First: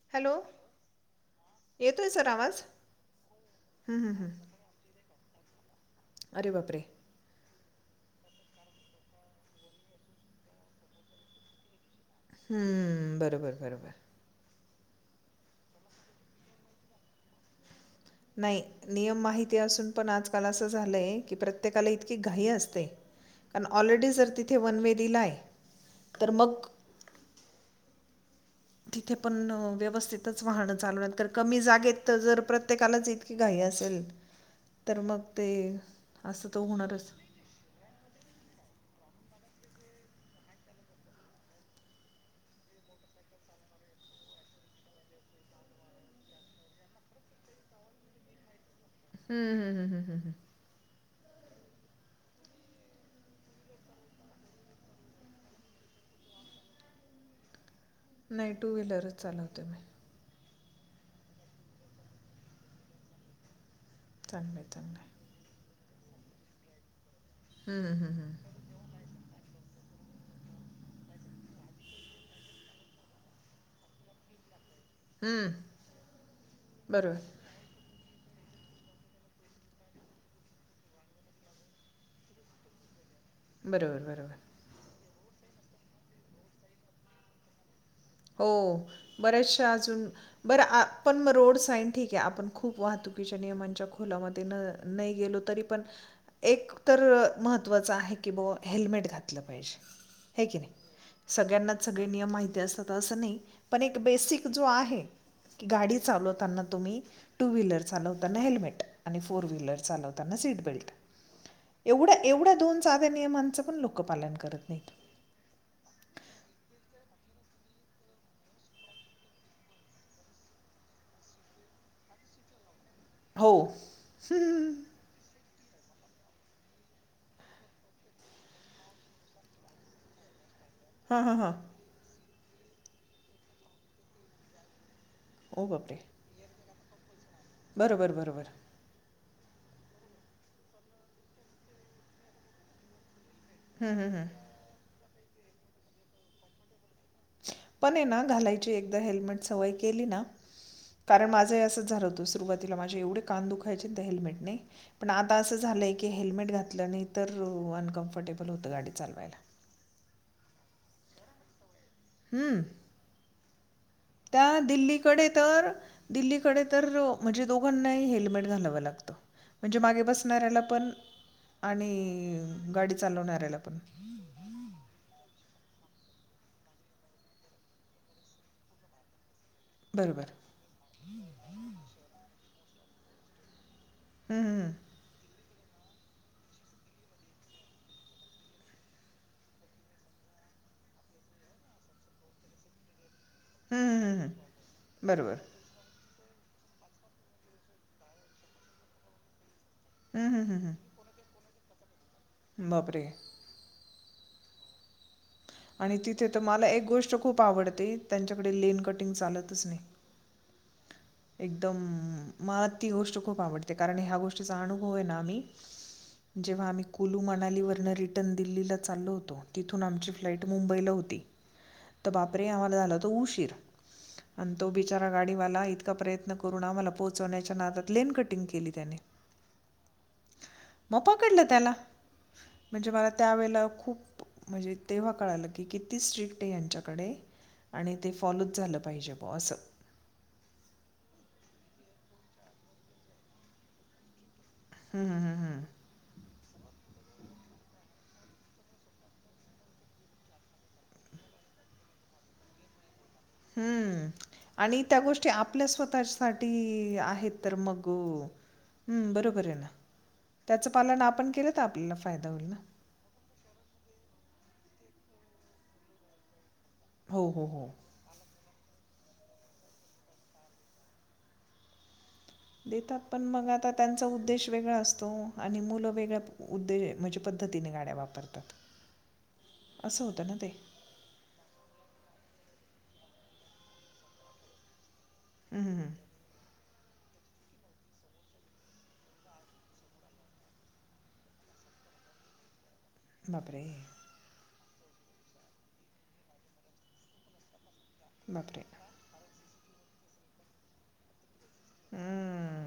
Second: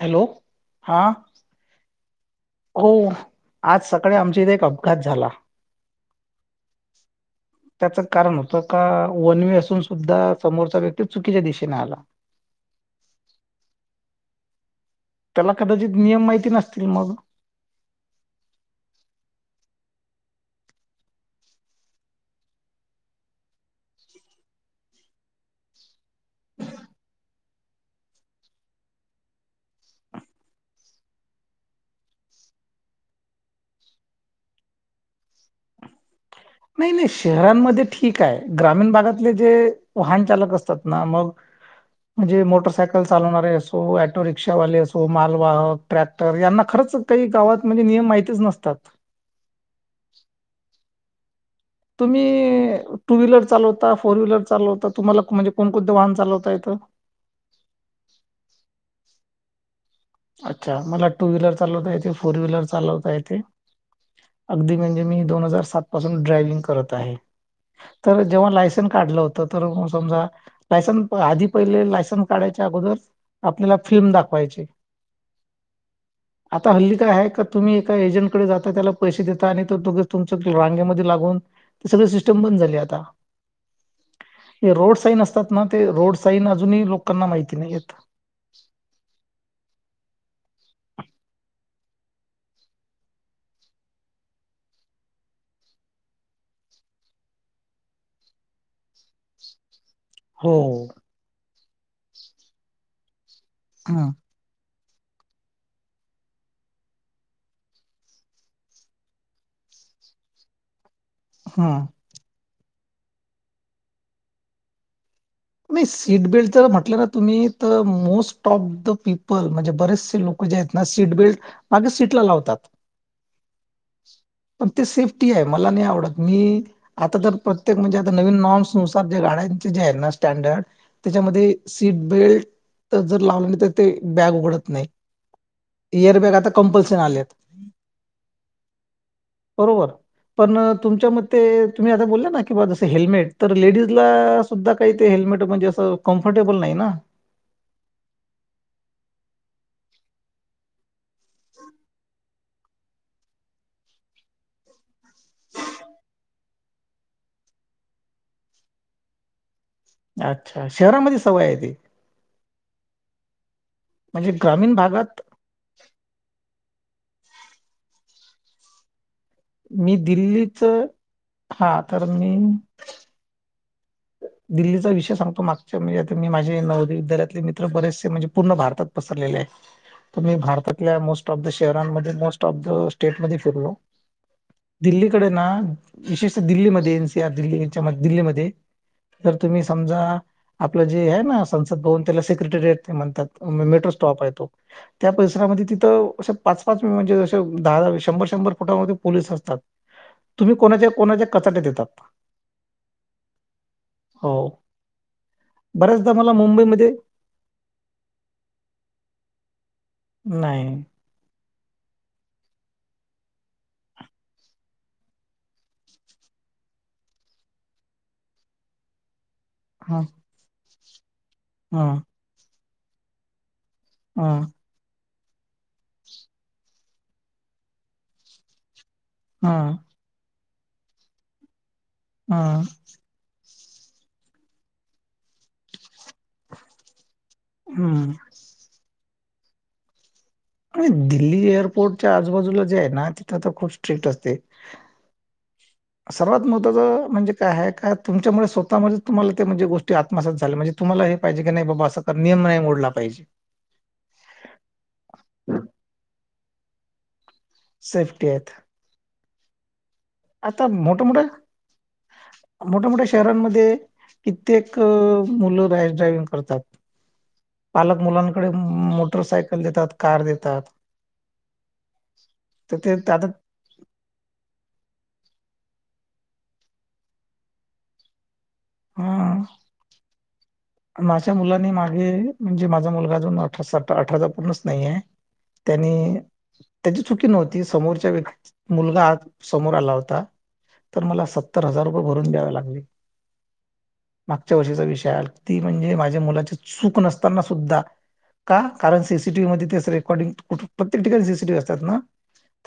Hello हा येतोय sir आवाज हो आज हं हं सकाळी हं आमच्या इथे एक अपघात झाला. अरे बापरे [inaudible] त्याचं कारण होतं का वनवे असून सुद्धा समोरचा व्यक्ती चुकीच्या दिशेने आला हम्म बरोबर बरोबर त्याला कदाचित नियम माहिती नसतील मग नाही नियम माहिती असून पण आजकाल असं झालंय की प्रत्येकाला इतकी घाई असते कारण ऑलरेडी जर तिथे वनवेे दीला आहे तर मग तिथे पण व्यवस्थितच वाहनं चालव कमी जागेत तर जर प्रत्येकालाच इतकी घ असेल तर मग ते असं तर नाही नाही होणारच शहरांमध्ये ठीक आहे ग्रामीण भागात जे वाहन चालक असतात ना मग म्हणजे मोटरसायकल चालवणारे असो टो रिक्षावाले असो मालवाहक ट्रॅक्टर यांना खंच काही गावात म्हणजे नियम माहितच नसतात [inaudible] हम्म हम्म हम्म हम् हम्म तुम्ही टू व्हीलर चालवता फोर व्हीलर चालवता तुम्हाला म्हणजे कोणकोणते वाहन चालवता य हो नाही टू व्हीलरच चालवते मी अच्छा मला टू व्हीलर चालवता येते फोर व्हीलर चालवता येते चांगलं आहे अगदी चांगलं म्हणजे आहे मी दोन हजार सात पासून ड्रायविंग करत आहे हं हं तर हं जेव्हा हं लायसन काढलं होत तर समजा लायसन आधी पहिले लायसन काढायच्या अगोदर आपल्याला फिल्म दाखवायची हं. आता हल्ली काय आहे का बरोबर. तुम्ही एका एजंट डे जात त्याला पैसे देतात आणि तुमच रांग्यामध्ये लागून ते सगळे सिस्टम बंद झाली आता बरोबर बरोबर हे रोड साईन असतात ना ते रोड साईन अजून लोकांना माहिती नाही येत हो बरेच णोड ठीक खप वातु निच्या ख नाही गेलो तरी पण एक तर महत्त्वाचं आहे की ब हेल्मेट घातलं पाहिजे हे हो की नाही हो. सगळ्यांना सगळे नियम माहिती असतात तर असं नाही पण एक हम्म बेसिक जो आहे की गाडी चालवताना तुम्ही टू व्हीलर चालवताना हेल्मेट आणि फोर व्हीलर चालवताना सीट बेल्ट हम्म एवढ्या एवढ्या दोन साध्या नियमांचं पण लोक पालन करत नाहीत नाही सीटबेल्ट जर म्हटलं ना तुम्ही तर मोस्ट ऑफ द पीपल म्हणजे बरेचसे लोक म्हणजे ना सीट बेल्ट मागे सीटला लावतात हो ह पण ते सेफ्टी आहे मला नाही आवडत मी आता तर प्रत्येक म्हणजे आता नवीन नॉर्म्स नुसार जे गाड्यांचे जे आहे ना स्टँडर्ड हां, हां, त्याच्यामध्ये हां. सीट बेल्ट जर लावलं नाही तर ते बॅग उघडत नाही ओ बापरे एअर बॅग आता कंपल्सन आले आहेत बरोबर बरोबर बरोबर पण तुमच्या मते तुम्ही आता बोलला ना कि बा जस हेल्मेट तर हं, लेडीजला हं, हं. सुद्धा काही ते हेल्मेट म्हणजे असं कम्फर्टेबल नाही ना पण ना घालायची एकदा हेल्मेट सवय केली ना कारण माझं असं झालं होतं सुरुवातीला माझे एवढे कान दुखायचे हेल्मेट नाही पण आता असं झा मला एक हेल्मेट घातलं नाही तर अनकम्फर्टेबल होतं गाडी चालवायला अच्छा शहरामध्ये सवय आहे ती हम् म्हणजे त्या ग्रामीण भागात दिल्लीकडे तर दिल्लीकडे तर म्हणजे दोघांनाही हेल्मेट घालावं लागतं म्हणजे मी मागे बसणाऱ्याला दिल्लीच पण हा आणि तर मी गाडी चालवणाऱ्याला पण हम्म दिल्लीचा विषय सांगतो मागच्या म्हणजे आता मी माझे नवोय विद्यालतले मित्र बरेचसे म्हणजे पूर्ण भारतात पसरले हाय. तर बरोबर. मी भारतातल्या मोस्ट ऑफ द शहरांमध्ये मोस्ट ऑफ द स्टेटमध्ये फिरलो. हं, हं, हं. दिल्लीकडे ना विशेषत दिल्लीमध्ये एनसीआर दिल्ली यांच्या दिल्लीमध्ये तर तुम्ही समजा आपलं जे आहे ना संसद भवन त्याला सेक्रेटरियट ते म्हणतात. हं, मेट्रो हं, हं. स्टॉप आहे तो हं. त्या बरोबर. परिसरामध्ये तिथं असे पाच पाच मी म्हणजे ज दहा शंभर शंभर फुटामध्ये पोलीस असतात. हं, हं, तुम्ही हं, कोणाच्या हं. कोणाच्या कचाट्या देतात. बापरे! हो. आणि बऱ्याचदा तिथे तर मला एक मुंबईमध्ये गोष्ट खूप आवडते त्यांच्याकडे लेन कटिंग चालतच नाही. नाही. एकदम मला ती गोष्ट खूप आवडते कारण ह्या गोष्टीचा अनुभव आहे ना आमी जेव्हा आम्ही कुलू मनाली वर्ण रिटर्न दिल्लीला चाललो होतो तिथून हां, आमची फ्लाईट मुंबईला होती हां, तर बापरे! आम्हाला झाला होत उशीर हां, आणि तो बिचारा गाडीवाला इत प्रयत्न करून आमला पोहोचवण्याच्या नादात लेन कटिंग केली त्यानी हा. मग पकडलं त्याला हां, म्हणजे मला त्यावेळेला खूप म्हणजे तेव्हा कळालं की किती स्ट्रिक्ट आहे यांच्याकडे आणि ते हं. फॉलोच झालं पाहिजे ब असं. आणि दिल्ली एअरपोर्टच्या आजबाजूला जे आहे ना तिथं तर खूप स्ट्रिक्ट असते. हम्मम हम्म हम्म. सर्वात म्हणजे काय का तुमच्यामुळे स्वतः तुमला ते म्हणे गोष्टी आत्मसात झाल्या म्हणजे तुम्हाला हे पाहिजे नाही बाबा असं नाही मोडला पाहिजे. हम्म आणि त्या गोष्टी आपल्या स्वतः साठी आहेत. तर मग् सेफ्टी आहेत. बरोबर आहे ना. आता त्याचं पालन मोठ मोठ्या आपण केलं तर आपल्याला फायदा होईल ना मोठ्यामोठ्या शहरांमध्ये प्रत्येक मुलं रॅश ड्रायविंग करतात. हो हो हो कडे मोटरसायकल देतात कार देतात. तर ते देतात पण मग आता त्यांचा उद्देश वेगळा असतो. तो आणि मुलं वेगळ्या उद्दे म्हणजे पद्धतीने गाड्या वापरतात. हं. असं होतं ना ते? माझ्या मुलानी मागे म्हणजे माझा मुलगा अजून अठरा अठरा तर पूर्णच नाहीय हम्म, त्यांनी हम्म. त्याची चुकी नव्हती समोरच्या व्यक्ती मुलगा समोर आला होता. तर मला सत्तर हजार रुपये भरून द्यावे लागले. बापरे! मागच्या वर्षीचा विषय ती म्हणजे माझ्या मुलाची चूक नसताना सुद्धा. का? बापरे! कारण सीसीटीव् मध्यें रेकॉर्डिंग प्रत्येक ठिकाणी असतात ना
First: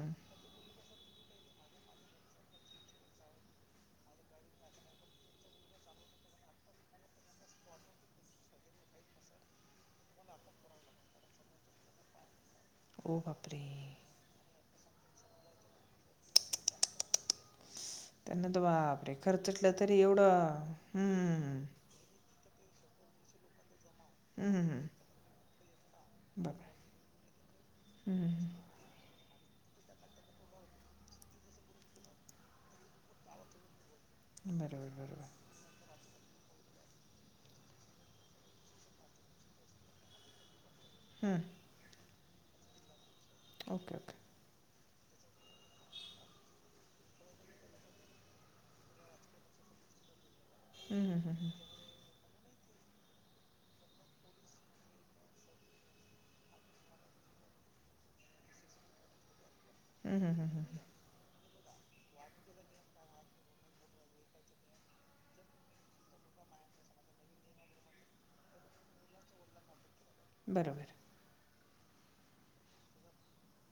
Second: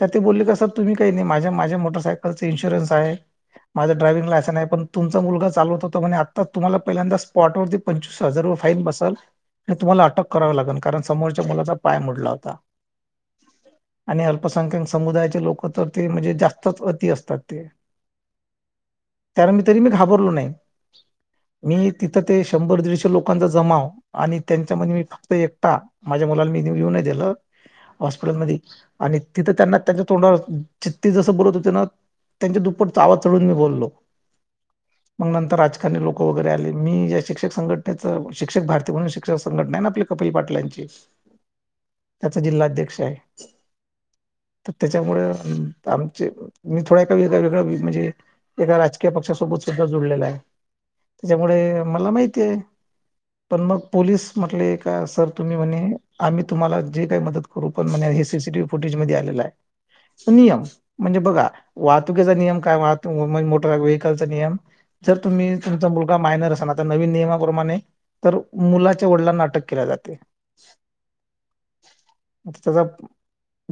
तर ती बोली तुम्ही काही नाही माझ माझ्या मोटसायकल चा इन्शुरन्स आहे. माझा डाय्हिंग लायनस आहे पण तुमचा मुलग चालत होतो म्हणे आता तुम्हाला पहिल्यांदा पॉटवरती पंचवीस हजार फोन बसल हे तुम्हाला अटक कराव लागेल कारण समोरच्या मुलाचा पाय मोडला होता. हो बापरे! लसंख्याक समुदायाचे लोक तर ते म्हणजे जास्तच अति असतात ते. त्यांना तर बापरे! कारण मी खर्चटलं मी तरी घाबरलो एवढं नाही हम्मम. मी तिथं ते शंभर दीडशे लोकांचा जमाव आणि हं, हं, हं. त्यांच्यामध्ये मी फक्त एकटा. माझ्या मुलाला मी बापरे! येऊन नाही दिलं हं, हं, हॉस्पिटलमध्ये आणि तिथं त्यांना त्यांच्या तोंडावर चितती जसं बोलत होते ना त्यांच्या दुप्पट आवाज चढून मी बोललो. बरोबर बरोबर. मग नंतर राजकारणी लोक वगैरे आले मी या शिक्षक संघटनेच शिक्षक भारती म्हणून शिक्षक संघटना आहे ना आपल्या कपिल पाटलांची. हं. त्याचा जिल्हाध्यक्ष आहे. Okay okay. तर त्याच्यामुळे आमचे मी थोडा ए वेग वेगळ म्हणजे एका राजकीय पक्षासोबत. सुद्धा जुडलेला आहे. त्याच्यामुळे मला माहिती आहे. रिकामा ऑडिओ पण मग पोलीस म्हटले का सर तुम्ही म्हणे आम्ही तुम्हाला जे काय मदत करू पण म्हणे हे.... सी ती व्ही ही फुटेज मध्ये आलेला हं, आहे हं, हं, नियम हं, म्हणजे बघा. वाहतुकीचा नियम काय वाहते मोट व्हेकलचा नियम जर तुम्ही तुमचा मु मायनर आता नवीन नियप्रमाणे तर मुलाच्या वडिलांना अटक केल्या जात. बरोबर. त्याचा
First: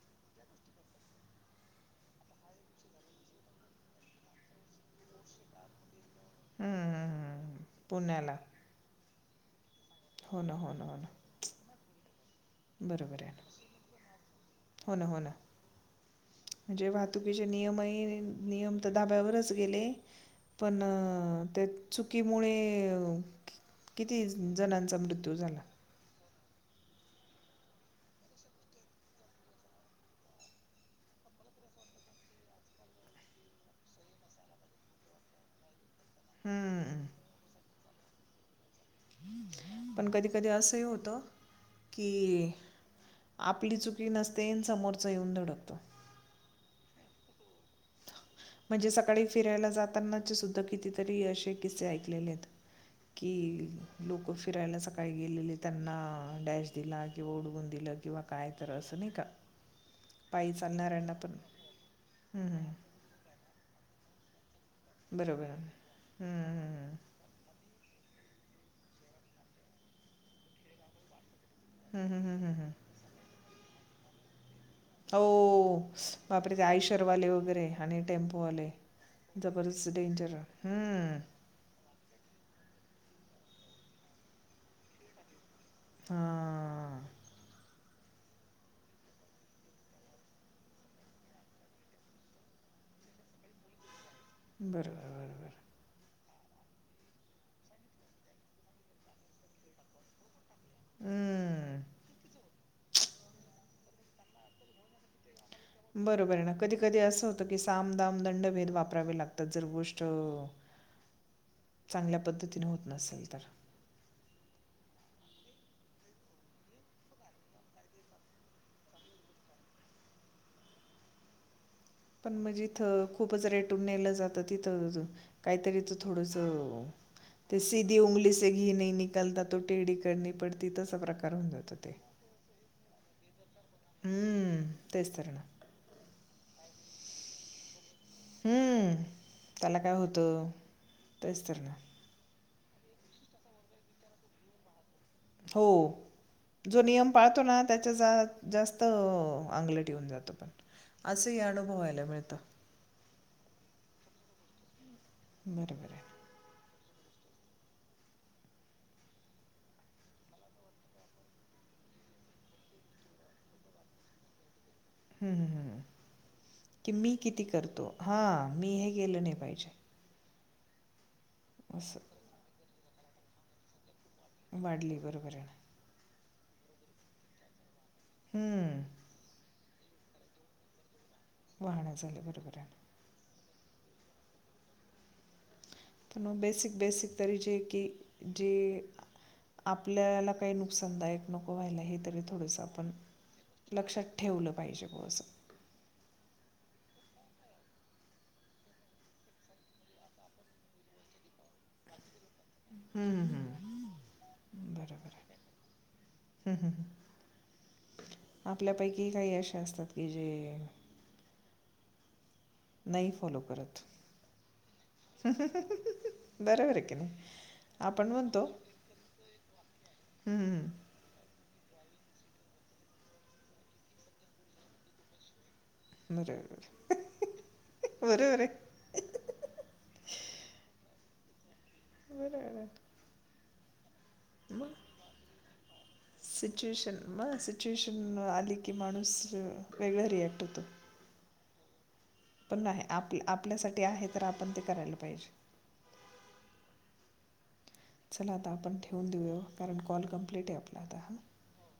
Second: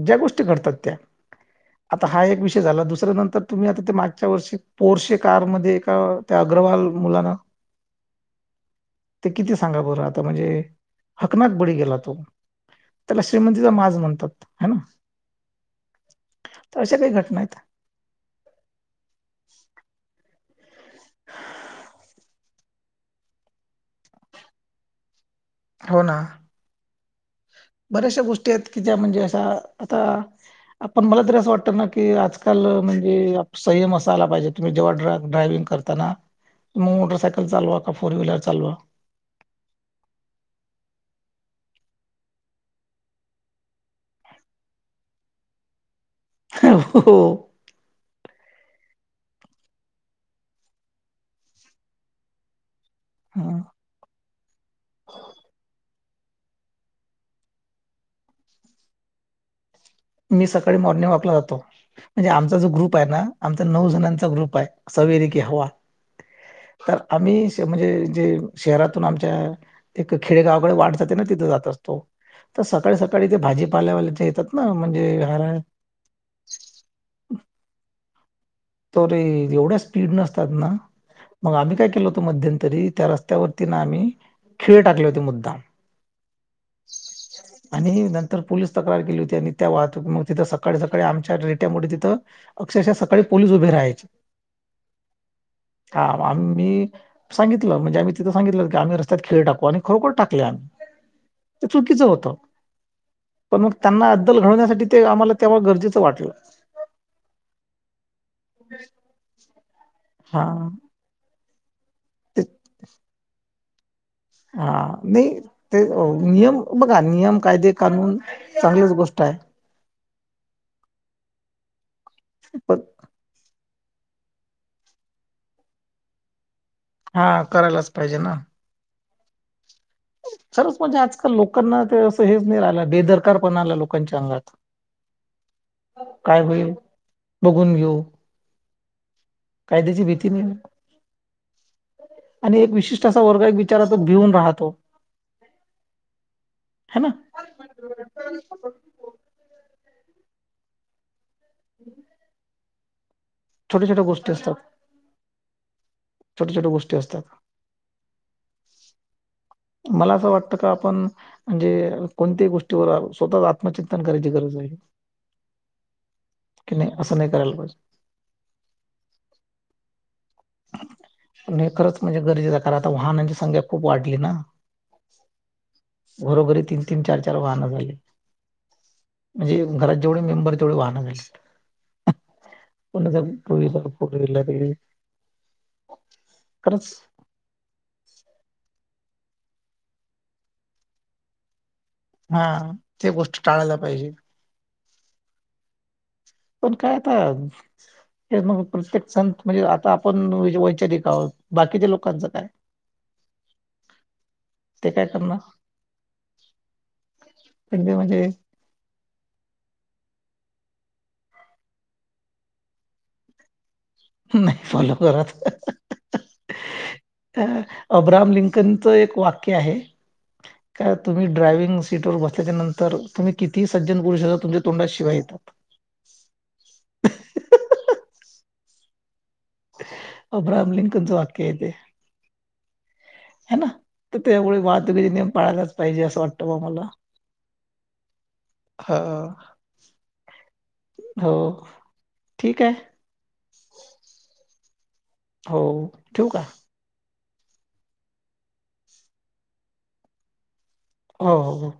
ज्या गोष्टी करतात त्या. आता हा एक विषय झाला दुसऱ्या नंतर तुम्ही आता ते मागच्या वर्षी पोरशे कार मध्ये एका... त्या अग्रवाल मुलांना हम् ह पुण्याला. ते किती सांगा बरं आता हो म्हणजे ना, हो ना, हो ना. हकनाक बळी गेला तो. त्याला बरोबर आहे ना. श्रीमंतीचा माज म्हणतात ह ना. हो हो ना. तर म्हणजे अशा काही घटना वाहतुकीचे आहेत. नियमही नियम तर धाब्यावरच गेले. पण त्या चुकीमुळे-... किती जणांचा मृत्यू झाला.? हो ना. बऱ्याचशा गोष्टी आहेत की ज्या म्हणजे अशा आता आपण मला तरी असं वाटतं ना की आजकाल म्हणजे संयम असायला पाहिजे तुम् जेव्हा ड्राय विंग करता ना.. मग हं. मोटरसायकल चालवा का फोर व्हीलर चालवा. पण कधी कधी असंही होतं की.... आपली चुकी नसतेन समोरचं येऊन धडकतो. हो हो! म्हणजे सकाळी फिरायला जाताना सुद्धा कितीतरी असे किस्से ऐकलेले आहेत. हा. कि लोक फिरायला सकाळी गेलेले त्यांना. डॅश दिला किंवा उडवून दिलं किंवा काय तर असं नाही का. मी पायी सकाळी मॉर्निंग चालणाऱ्यांना वॉकला पण जातो म्हणजे हं, आमचा जो हं. ग्रुप आहे ना आमचा नऊ जणांचा ग्रुप आहे. सवरी की बरोबर हं, हवा हं, तर हं. आम्ही म्हणजे.. े शहरातून आमच्या एक खेडेगावाकडे वाट जाते ना तिथं जात असतो हं, हं, हं, हं, त हं. सकाळी सकाळी त्या भाजी पल्यावल्या त्या येतात ना... म्हणजे हरा हो बापरेचे आयशरवाले वगैरे आणि टेम्प त रे एवढ्या स्पीड नसतात ना हं. मग आम्ही काय केल? मध्यंतरी त्या रस्त्यावरती ना आम्ही खिळे टाकले होते मुद्दाम. हा. आणि नंतर पोलीस तक्रार केली होती आणि त्या वाहतूक तिथं सकाळी सकाळी आमच्या रेट्या मो तिथं शा सकाळी पोलीस उभे राहायचे. बरोबर बरोबर. हा आम्ही सांगितलं म्हणजे आम्ही तिथ सांितलं की आम् रस्त्यात खेळ टकू आणि खरोखर टाकले आम्ही. ते हं. चुकीचं होत पण मग त्यांना अद्दल घडवण्यासाठी ते आपल... बरोबर आहे ना कधी कधी असं होतं की सामदाम.. ंड भेद वापरावे लागतात जर गोष्ट... हा चांगल्या ते पद्धतीने होत नसेल तर. हा नाही ते नियम बघा नियम कायदे कानून चांगलीच गोष्ट आहे. ह पण म्हणजे इथं खूपच रेटून नेलं जातं तिथं काहीतरीच थोडंस हा ते करायलाच सीधी उंगली स घी नाही निकलता तो टेढ़ी करनी पड़ती, सरच तसा म्हणजे आजकाल प्रकार होऊन जातो लोकांना ते असं हेच नाही राहिलं बेदरकार पण आला लोकांच्या अंगात हं. तेच तर ना. काय होईल बघून घेऊ हम्म त्याला काय कायद्याची भीती नाही होतं तेच तर ना आणि एक विशिष्ट असा वर्ग एक विचाराचाो भिऊन राहतो हो जो नियम पाळतो ना त्याच्या जास्त अंग जात पण असंही अनुभवायला मिळत छोट्या गोष्टी असतात बरबर आहे छोट छोट गोष्टी असतात मला असं वाटतं का आपण म्हणजे कोणत्याही गोष्टीवर स्वतःच आत्मचिंतन करायची गरज आहे हम्म हम्म हम् की नाही कि मी असं नाही किती करायला पाहिजे करतो हा मी हे केेलं नाही पाहिजे असं खरचणजे गरजेचं कारण आता वाहनाची संख्या खूप वाढ वाढली बरोबर आहे ना बरोबरी तीन तीन चार चार वाहनं झाली हम्म म्हणजे घरात जेवढे मेंबर तेवढेच पहाणे ही झाली वाहण झालं बरोबर आहे त पुर पण बेसिक बेसिक तरीचे की ज आपल्याला काही नुकसानदायक नको व्हायला हे हा थोडस आपण ते गोष्ट टाळायला पाहिजे. लक्षात ठेवलं पाहिजे ग अस पण काय आता हे मग प्रत्येक संत म्हणजे आता आपण वैचारिक आहोत बाकीच्या लोकांच हम्म हम्म हम् ते काय बरोबर करणार ते म्हणजे आपल्यापैकी काही अशे असतात क जे नाही फॉलो करत नाही फॉलो करत. बरोबर आहे की नाही अ, आपण अब्राहम म्हणतो लिंकनचं एक वाक्य आहे "हम्म, की तुम्ही ड्रायव्हिंग करताना प्रत्येक वेळी सीट वर बसल्याच्या नंतर तुम्ही किती सज्जन पुरुष अस तुमच्या तोंडाशिवाय येतात बरोबबर बरेबरे अब्रहम लिंकच वाक्य आहेे अब्राहम लिंकनचे वाक्य आहे ते बरर ह ना तर त्यामुळे वाहतुकीचे नियम पाळायलाच पाहिजे असं वाटतं बा मला सिच्युएशन ह वेगळा रिएक्ट होतो हो पण ठीक आहे. नाही आप आपल्यासाठी आहे तर आपण ते करायला पाहिजे हो ठीक आहे चला आता आपण ठेवून देऊया कारण कॉल कंप्लीट आहे आप हो हो